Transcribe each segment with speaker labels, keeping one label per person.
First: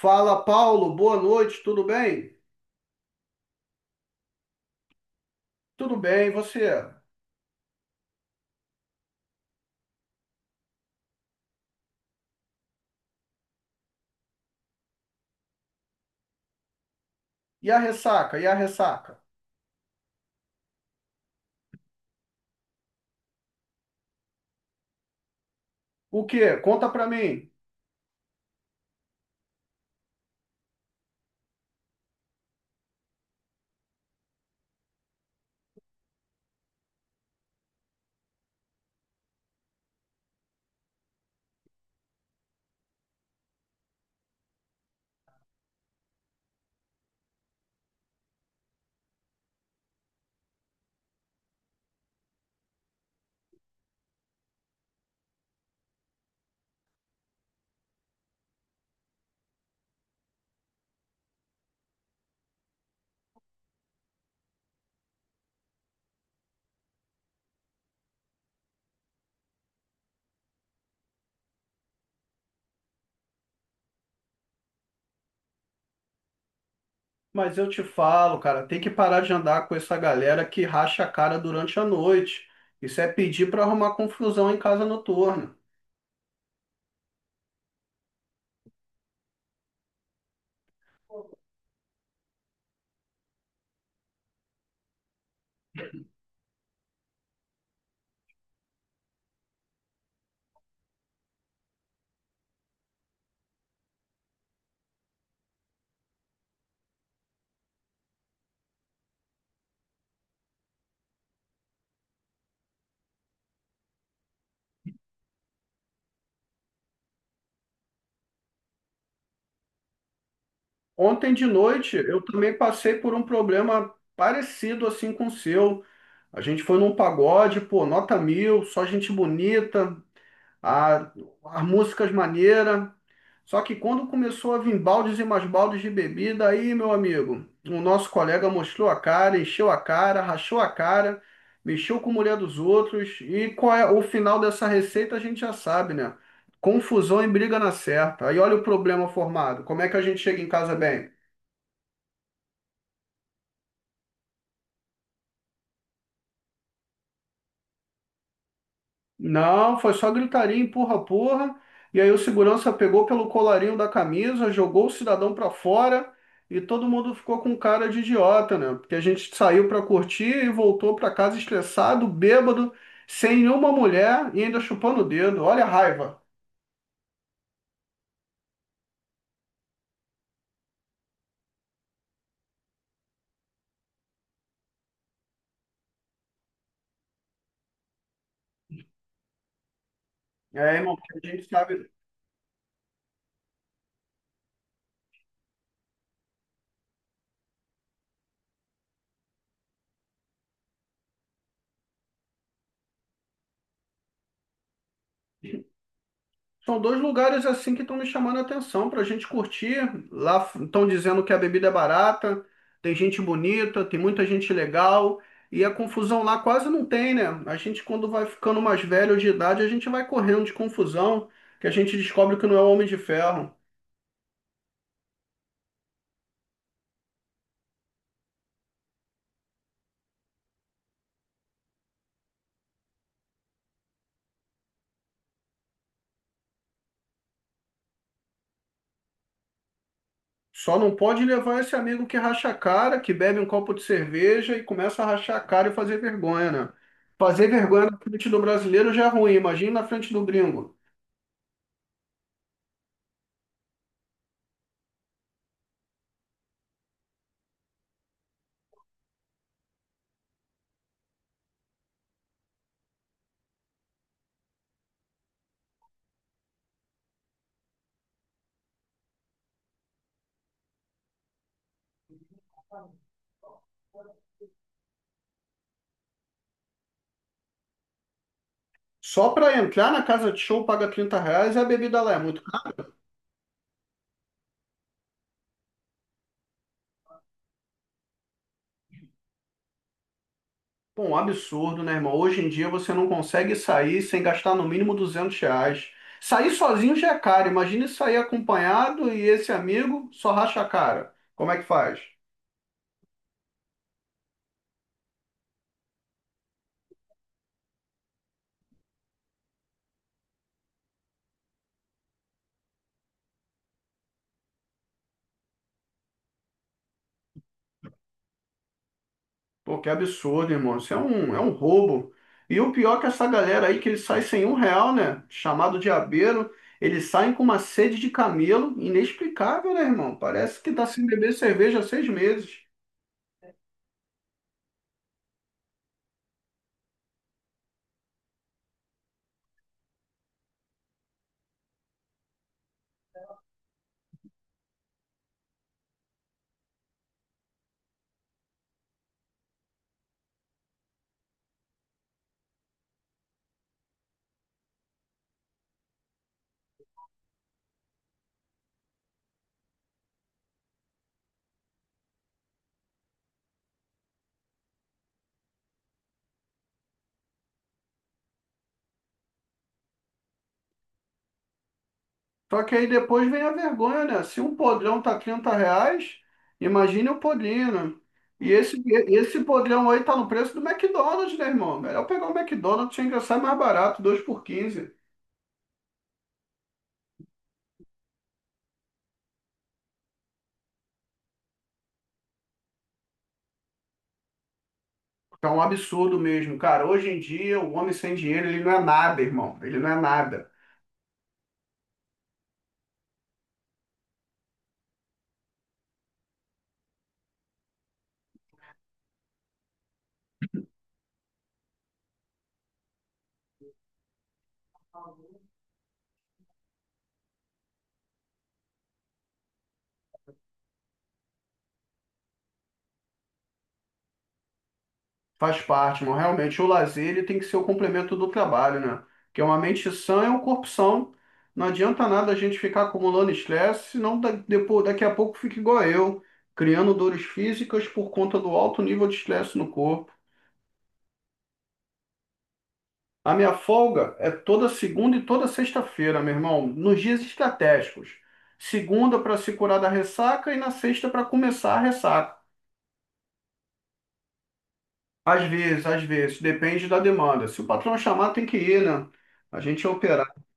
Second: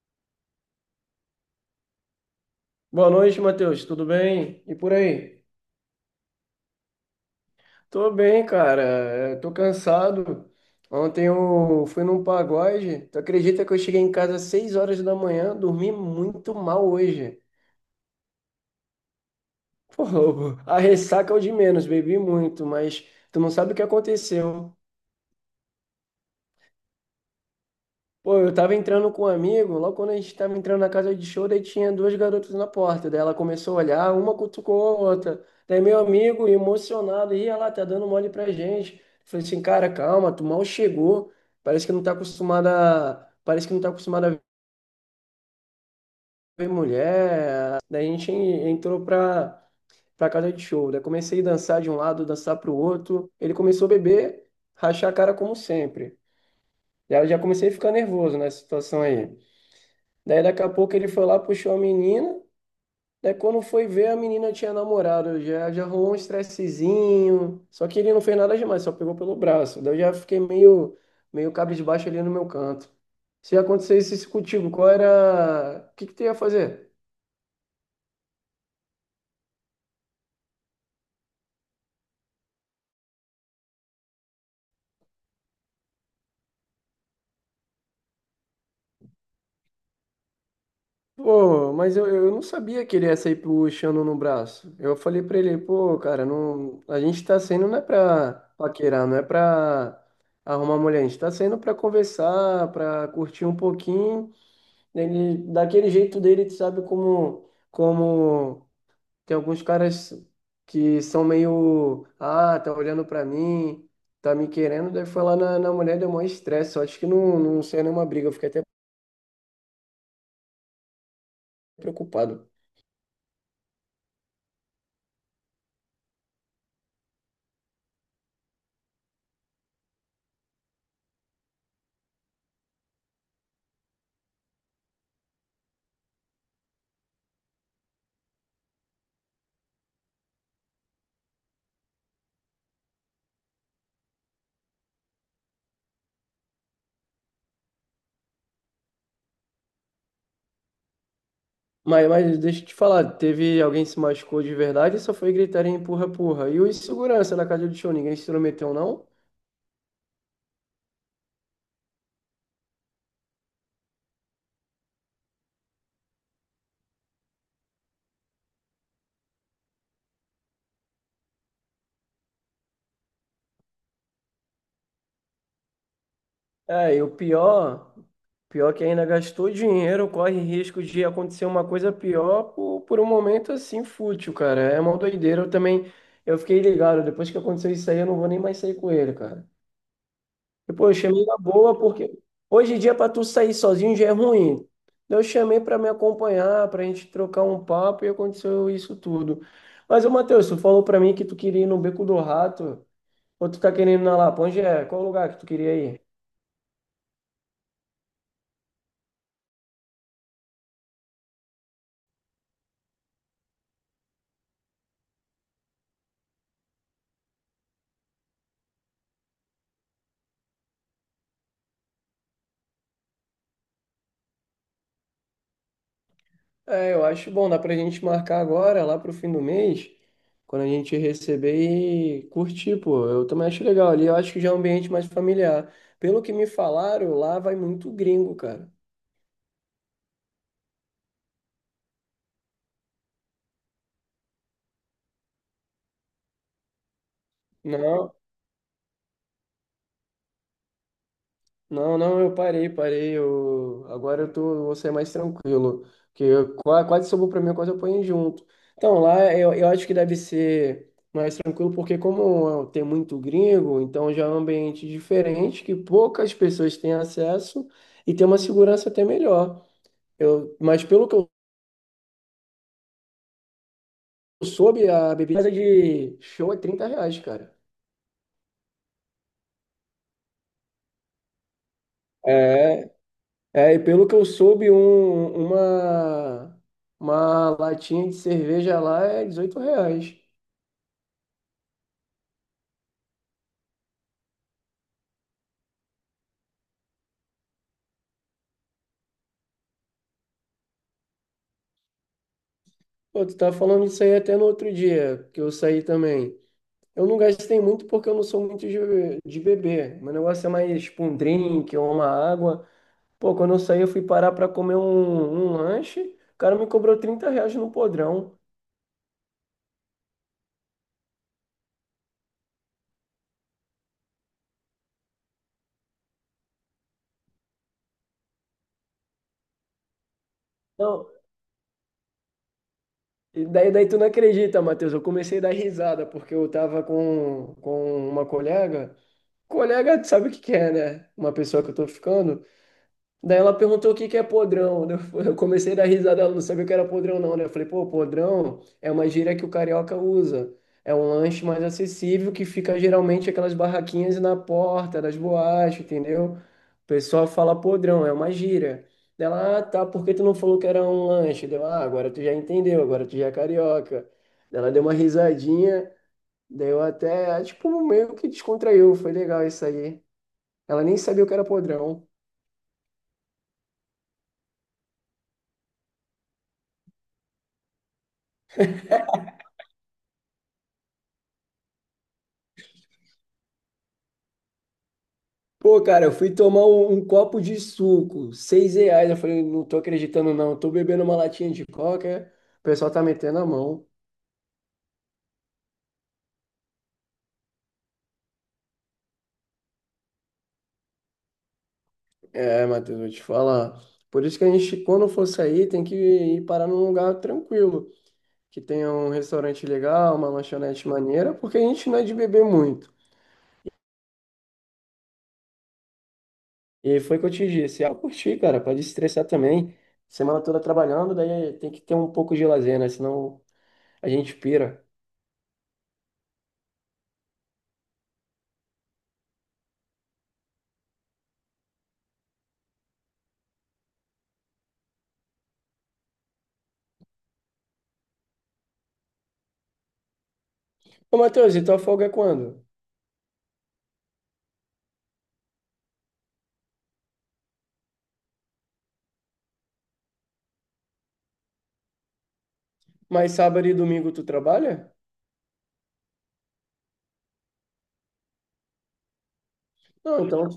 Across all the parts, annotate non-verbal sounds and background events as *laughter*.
Speaker 1: Fala, Paulo, boa noite, tudo bem?
Speaker 2: Boa noite, Matheus. Tudo bem? E por aí?
Speaker 1: Tudo bem, e você?
Speaker 2: Tô bem, cara. É, tô cansado. Ontem eu fui num pagode. Tu acredita que eu cheguei em casa às 6 horas da manhã? Dormi muito mal hoje.
Speaker 1: E a ressaca? E a ressaca?
Speaker 2: *laughs* Pô, a ressaca é o de menos, bebi muito, mas tu não sabe o que aconteceu.
Speaker 1: O quê? Conta pra mim.
Speaker 2: Pô, eu tava entrando com um amigo, logo quando a gente tava entrando na casa de show, daí tinha duas garotas na porta. Daí ela começou a olhar, uma cutucou a outra. Daí meu amigo, emocionado, ia lá, tá dando mole pra gente. Falei assim, cara, calma, tu mal chegou. Parece que não tá acostumada, parece que não tá acostumada a ver mulher. Daí a gente entrou pra casa de show. Daí comecei a dançar de um lado, dançar pro outro. Ele começou a beber, rachar a cara como sempre. Daí eu já comecei a ficar nervoso nessa situação aí. Daí daqui a pouco ele foi lá, puxou a menina. Daí quando foi ver, a menina tinha namorado. Já arrumou um estressezinho. Só que ele não fez nada demais, só pegou pelo braço. Daí eu já fiquei meio cabisbaixo ali no meu canto. Se acontecesse isso contigo, qual era. O que que tu ia fazer?
Speaker 1: Mas eu te falo, cara, tem que parar de andar com essa galera que racha a cara durante a noite. Isso é pedir pra arrumar confusão em casa noturna.
Speaker 2: Pô, mas eu não sabia que ele ia sair puxando no braço. Eu falei pra ele, pô, cara, não, a gente tá saindo não é pra paquerar, não é pra arrumar mulher. A gente tá saindo pra conversar, pra curtir um pouquinho. Ele, daquele jeito dele, tu sabe como, como tem alguns caras que são meio, ah, tá olhando pra mim, tá me querendo, daí foi lá na mulher, deu maior estresse, só acho que não saiu nenhuma briga, eu fiquei até
Speaker 1: Ontem de noite eu
Speaker 2: preocupado.
Speaker 1: também passei por um problema parecido assim com o seu. A gente foi num pagode, pô, nota mil, só gente bonita, a, as músicas maneiras. Só que quando começou a vir baldes e mais baldes de bebida, aí, meu amigo, o nosso colega mostrou a cara, encheu a cara, rachou a cara, mexeu com a mulher dos outros. E qual é o final dessa receita, a gente já sabe, né? Confusão e briga na certa. Aí olha o problema formado. Como é que a gente chega em casa bem?
Speaker 2: Mas deixa eu te falar, teve alguém que se machucou de verdade, só foi gritar em empurra, empurra. E o segurança da casa do show, ninguém se intrometeu, não?
Speaker 1: Não, foi só gritaria, empurra, porra. E aí o segurança pegou pelo colarinho da camisa, jogou o cidadão pra fora e todo mundo ficou com cara de idiota, né? Porque a gente saiu pra curtir e voltou pra casa estressado, bêbado, sem nenhuma mulher e ainda chupando o dedo. Olha a raiva.
Speaker 2: É, e o pior que ainda gastou dinheiro, corre risco de acontecer uma coisa pior por um momento assim fútil, cara. É uma doideira. Eu também, eu fiquei ligado, depois que aconteceu isso aí, eu não vou nem mais sair com ele, cara. E,
Speaker 1: É,
Speaker 2: pô, eu
Speaker 1: irmão,
Speaker 2: chamei
Speaker 1: porque a
Speaker 2: na
Speaker 1: gente
Speaker 2: boa,
Speaker 1: sabe.
Speaker 2: porque hoje em dia pra tu sair sozinho já é ruim. Então, eu chamei pra me acompanhar, pra gente trocar um papo e aconteceu isso tudo. Mas, ô, Matheus, tu falou pra mim que tu queria ir no Beco do Rato, ou tu tá querendo ir na Lapa? Onde é? Qual o lugar que tu queria ir?
Speaker 1: São dois lugares assim que estão me chamando a atenção para a gente curtir. Lá estão dizendo que a bebida é barata, tem gente bonita, tem muita gente legal e a confusão lá quase não tem, né? A gente, quando vai ficando mais velho de idade, a gente vai correndo de confusão, que a gente descobre que não é o Homem de Ferro.
Speaker 2: É, eu acho bom, dá pra gente marcar agora, lá pro fim do mês, quando a gente receber e curtir, pô. Eu também acho legal ali, eu acho que já é um ambiente mais familiar. Pelo que me falaram, lá vai muito gringo, cara.
Speaker 1: Só não pode levar esse amigo que racha a cara, que bebe um copo de cerveja e começa a rachar a cara e fazer vergonha, né? Fazer vergonha na
Speaker 2: Não.
Speaker 1: frente do brasileiro já é ruim, imagina na frente do gringo.
Speaker 2: Não, não, eu parei, parei. Eu, agora eu tô, vou ser mais tranquilo. Porque eu quase sobrou pra mim, eu quase apanhei junto. Então, lá eu acho que deve ser mais tranquilo, porque como tem muito gringo, então já é um ambiente diferente, que poucas pessoas têm acesso e tem uma segurança até melhor. Eu, mas pelo que eu soube, a bebida de show é 30 reais, cara.
Speaker 1: Só para entrar na casa de show paga R$ 30 e a bebida lá é muito.
Speaker 2: É. É, e pelo que eu soube, uma latinha de cerveja lá é 18 reais.
Speaker 1: Bom, um absurdo, né, irmão? Hoje em dia você não consegue sair sem gastar no mínimo R$ 200. Sair sozinho já é caro. Imagine sair acompanhado e esse amigo só racha a cara. Como é que faz?
Speaker 2: Pô, tu tá falando isso aí até no outro dia, que eu saí também. Eu não gastei muito porque eu não sou muito de beber. Meu negócio é mais tipo um drink ou uma água. Pô, quando eu saí, eu fui parar pra comer um lanche. O cara me cobrou 30 reais no podrão.
Speaker 1: Pô, que absurdo, irmão. Isso é um roubo. E o pior é que essa galera aí que eles saem sem um real, né? Chamado de abeiro, eles saem com uma sede de camelo inexplicável, né, irmão? Parece que tá sem
Speaker 2: Não,
Speaker 1: beber cerveja há 6 meses.
Speaker 2: e daí, daí tu não acredita, Matheus. Eu comecei a dar risada porque eu tava com uma colega. Colega, sabe o que que é, né? Uma pessoa que eu tô ficando. Daí ela perguntou o que que é podrão. *laughs* Né? Eu comecei a dar risada, ela não sabia o que era podrão, não, né? Eu falei, pô, podrão é uma gíria que o carioca usa. É um lanche mais acessível que fica geralmente aquelas barraquinhas na porta das boates, entendeu? O pessoal fala podrão, é uma gíria. Daí ela, ah, tá, por que tu não falou que era um lanche? Deu, ah, agora tu já entendeu, agora tu já é carioca. Daí ela deu uma risadinha, daí eu até, tipo, meio que descontraiu, foi legal isso aí. Ela nem sabia o que era podrão.
Speaker 1: Só que aí depois vem a vergonha, né? Se um podrão tá R$ 30, imagine o podrinho, né? E esse podrão aí tá no preço do McDonald's, né, irmão? Melhor pegar o McDonald's, tinha que sai mais barato, 2 por 15.
Speaker 2: Pô, cara, eu fui tomar um copo de suco, seis reais. Eu falei, não tô acreditando, não. Eu tô bebendo uma latinha de coca, o pessoal tá metendo a mão.
Speaker 1: Tá um absurdo mesmo, cara. Hoje em dia, o homem sem dinheiro, ele não é nada, irmão. Ele não é nada.
Speaker 2: É, Matheus, vou te falar. Por isso que a gente, quando for sair, tem que ir parar num lugar tranquilo, que tenha um restaurante legal, uma lanchonete maneira, porque a gente não é de beber muito. E foi o que eu te disse. Ah, curti, cara, pode estressar também. Semana toda trabalhando, daí tem que ter um pouco de lazer, né? Senão a gente pira.
Speaker 1: Faz parte, mas realmente o lazer ele tem que ser o complemento do trabalho, né? Porque uma mente sã é um corpo são. Não adianta nada a gente ficar acumulando estresse, senão depois, daqui a pouco fica igual eu, criando dores físicas por conta do alto nível de estresse no corpo.
Speaker 2: Ô, Matheus, e tua folga é quando?
Speaker 1: A minha folga é toda segunda e toda sexta-feira, meu irmão, nos dias estratégicos. Segunda para se curar da ressaca e na sexta para começar a ressaca.
Speaker 2: Mas sábado e domingo tu trabalha?
Speaker 1: Às vezes, depende da demanda. Se o patrão chamar, tem que ir, né? A gente é
Speaker 2: Não,
Speaker 1: operário.
Speaker 2: então,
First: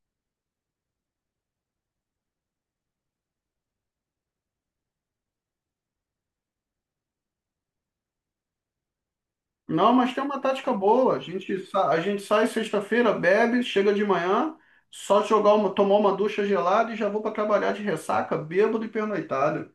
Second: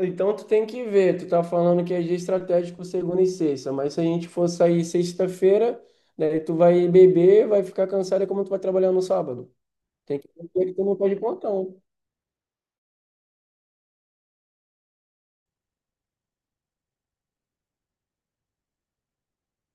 Speaker 2: então tu tem que ver. Tu tá falando que é dia estratégico segunda e sexta, mas se a gente for sair sexta-feira, daí tu vai beber, vai ficar cansado, é como tu vai trabalhar no sábado.
Speaker 1: Não, mas
Speaker 2: Tem
Speaker 1: tem
Speaker 2: que
Speaker 1: uma
Speaker 2: ver
Speaker 1: tática
Speaker 2: que tu não
Speaker 1: boa.
Speaker 2: pode contar. Né?
Speaker 1: A gente sai sexta-feira, bebe, chega de manhã, só jogar uma, tomar uma ducha gelada e já vou para trabalhar de ressaca, bêbado e pernoitado.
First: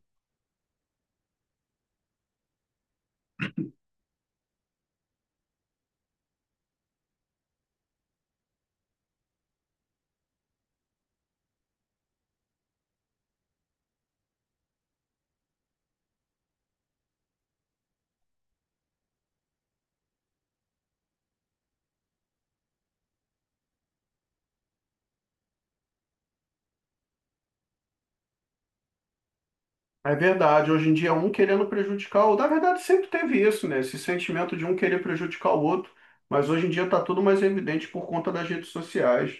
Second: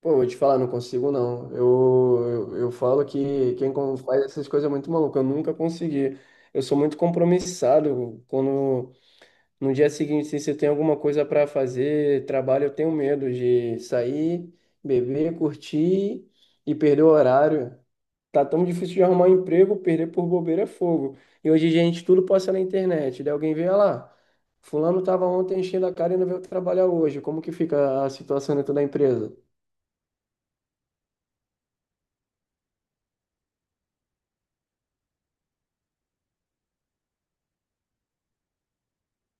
Speaker 2: Pô, vou te falar, não consigo não. Eu falo que quem faz essas coisas é muito maluco. Eu nunca consegui. Eu sou muito compromissado quando, no dia seguinte, assim, se você tem alguma coisa para fazer, trabalho, eu tenho medo de sair, beber, curtir e perder o horário. Tá tão difícil de arrumar um emprego, perder por bobeira é fogo. E hoje, gente, tudo passa na internet. Daí alguém vê, "Ah lá. Fulano estava ontem enchendo a cara e não veio trabalhar hoje." Como que fica a situação dentro da empresa?
Speaker 1: É verdade, hoje em dia um querendo prejudicar o outro. Na verdade, sempre teve isso, né? Esse sentimento de um querer prejudicar o outro. Mas hoje em dia está tudo mais evidente por conta das redes sociais.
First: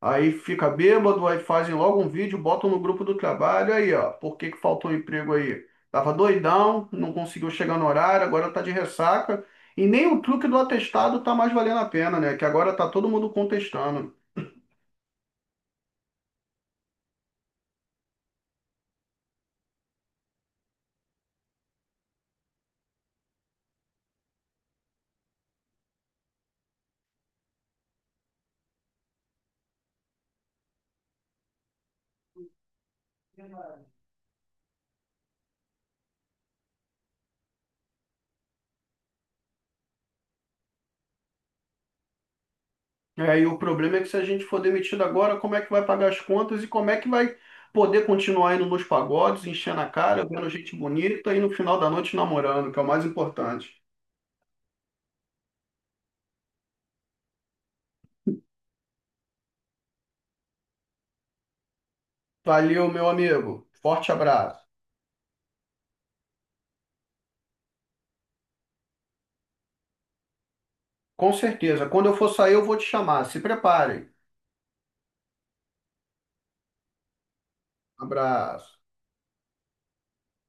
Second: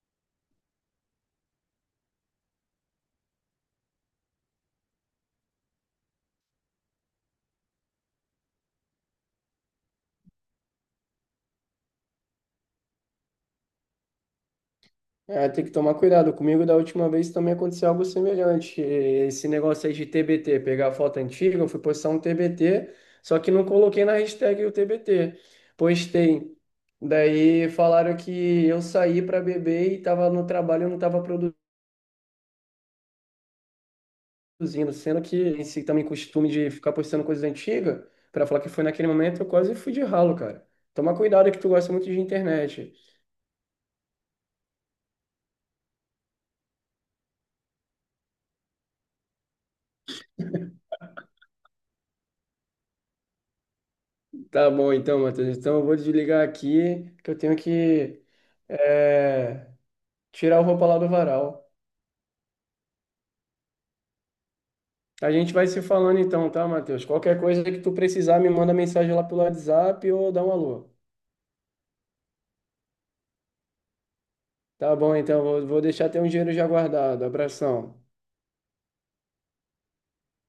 Speaker 1: Aí fica bêbado, aí fazem logo um vídeo, botam no grupo do trabalho. Aí, ó, por que que faltou emprego aí? Tava doidão, não conseguiu chegar no horário, agora tá de ressaca. E nem o truque do atestado tá mais valendo a pena, né? Que agora tá todo mundo contestando.
Speaker 2: É, tem que tomar cuidado. Comigo, da última vez, também aconteceu algo semelhante. Esse negócio aí de TBT, pegar a foto antiga, eu fui postar um TBT, só que não coloquei na hashtag o TBT. Postei. Daí falaram que eu saí para beber e estava no trabalho e não estava produzindo, sendo que esse também costume de ficar postando coisas antigas, para falar que foi naquele momento, eu quase fui de ralo, cara. Toma cuidado que tu gosta muito de internet.
Speaker 1: É, e o problema é que se a gente for demitido agora, como é que vai pagar as contas e como é que vai poder continuar indo nos pagodes, enchendo a cara, vendo gente bonita e no final da noite namorando, que é o mais importante.
Speaker 2: Tá bom então, Matheus. Então eu vou desligar aqui que eu tenho que é, tirar a roupa lá do varal.
Speaker 1: Valeu, meu amigo. Forte abraço.
Speaker 2: A gente vai se falando então, tá, Matheus? Qualquer coisa que tu precisar, me manda mensagem lá pelo WhatsApp ou dá um alô.
Speaker 1: Com certeza. Quando eu for sair, eu vou te chamar. Se preparem.
Speaker 2: Tá bom, então, vou deixar teu dinheiro já guardado. Abração.
Speaker 1: Abraço.